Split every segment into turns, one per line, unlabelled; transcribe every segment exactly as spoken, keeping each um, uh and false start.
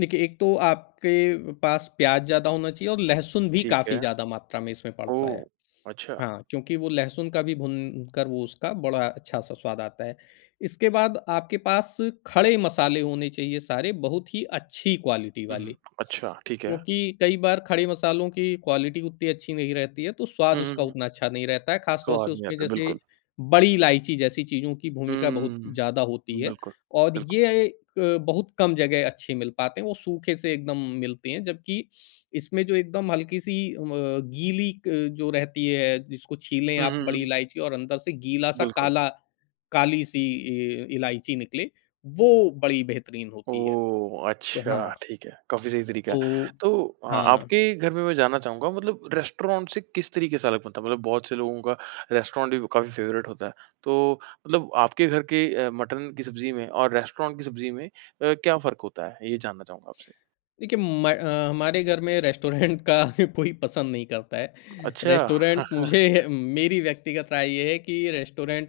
देखिए, एक तो आप के पास प्याज ज़्यादा होना चाहिए और लहसुन भी
ठीक
काफ़ी
है।
ज़्यादा मात्रा में इसमें पड़ता
ओह!
है।
अच्छा।
हाँ, क्योंकि वो लहसुन का भी भुन कर वो उसका बड़ा अच्छा-सा स्वाद आता है। इसके बाद आपके पास खड़े मसाले होने चाहिए सारे, बहुत ही अच्छी क्वालिटी
हुँ,
वाले,
हुँ। अच्छा, ठीक है।
क्योंकि कई बार खड़े मसालों की क्वालिटी उतनी अच्छी नहीं रहती है, तो
हुँ,
स्वाद
हुँ,
उसका
हुँ।
उतना अच्छा नहीं रहता है। खास तौर से
स्वाद नहीं
उसमें
आता,
जैसे
बिल्कुल।
बड़ी इलायची जैसी चीज़ों की भूमिका बहुत
हुँ।
ज़्यादा होती है
बिल्कुल,
और
बिल्कुल।
ये अ, बहुत कम जगह अच्छे मिल पाते हैं। वो सूखे से एकदम मिलती है, जबकि इसमें जो एकदम हल्की-सी अ, गीली अ, जो रहती है जिसको छीलें
हुँ,
आप
हुँ,
बड़ी
हुँ।
इलायची और अंदर से गीला-सा
बिल्कुल।
काला काली-सी इ इलायची निकले, वो बड़ी बेहतरीन होती है।
ओह!
तो
अच्छा,
हाँ।
ठीक है। काफ़ी सही तरीका है,
तो
तो अ,
हाँ।
आपके घर में मैं जानना चाहूँगा मतलब रेस्टोरेंट से किस तरीके से अलग बनता है? मतलब बहुत से लोगों का रेस्टोरेंट ही काफ़ी फेवरेट होता है। तो मतलब आपके घर के अ, मटन की सब्ज़ी में और रेस्टोरेंट की सब्ज़ी में अ, क्या फ़र्क होता है? ये जानना चाहूँगा आपसे।
देखिए, म हमारे घर में रेस्टोरेंट का कोई पसंद नहीं करता है।
अच्छा।
रेस्टोरेंट मुझे मेरी व्यक्तिगत राय ये है कि रेस्टोरेंट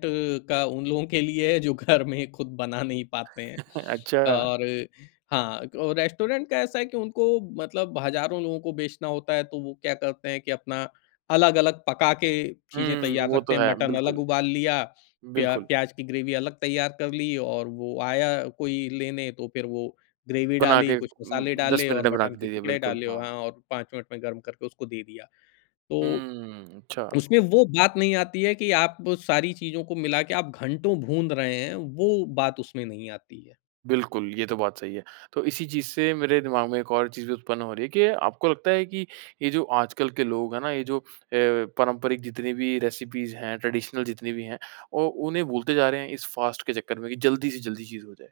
का उन लोगों के लिए है, जो घर में खुद बना नहीं पाते हैं।
अच्छा।
और हाँ, और रेस्टोरेंट का ऐसा है कि उनको मतलब हज़ारों लोगों को बेचना होता है, तो वो क्या करते हैं कि अपना अलग-अलग पका के चीजें
हुँ।
तैयार
वो
रखते
तो
हैं।
है,
मटन
बिल्कुल।
अलग उबाल लिया, प्या
बिल्कुल।
प्याज की ग्रेवी अलग तैयार कर ली और वो आया कोई लेने तो फिर वो ग्रेवी
बना
डाली,
के
कुछ
उम,
मसाले
दस
डाले
मिनट
और
में बना
मटन
के
के
दे दिया,
टुकड़े
बिल्कुल,
डाले व हाँ,
हाँ।
और पाँच मिनट में गरम करके उसको दे दिया। तो,
हुँ, अच्छा।
उसमें वो बात नहीं आती है, कि आप सारी चीज़ों को मिला के आप घंटो भूंध रहे हैं, वो बात उसमें नहीं आती है।
बिल्कुल, ये तो बात सही है। तो इसी चीज़ से मेरे दिमाग में एक और चीज़ भी उत्पन्न हो रही है कि आपको लगता है कि, ये जो आजकल के लोग है ना, ये जो अ, पारंपरिक जितनी भी रेसिपीज हैं, ट्रेडिशनल जितनी भी हैं, औ उन्हें भूलते जा रहे हैं इस फास्ट के चक्कर में कि जल्दी से जल्दी चीज़ हो जाए?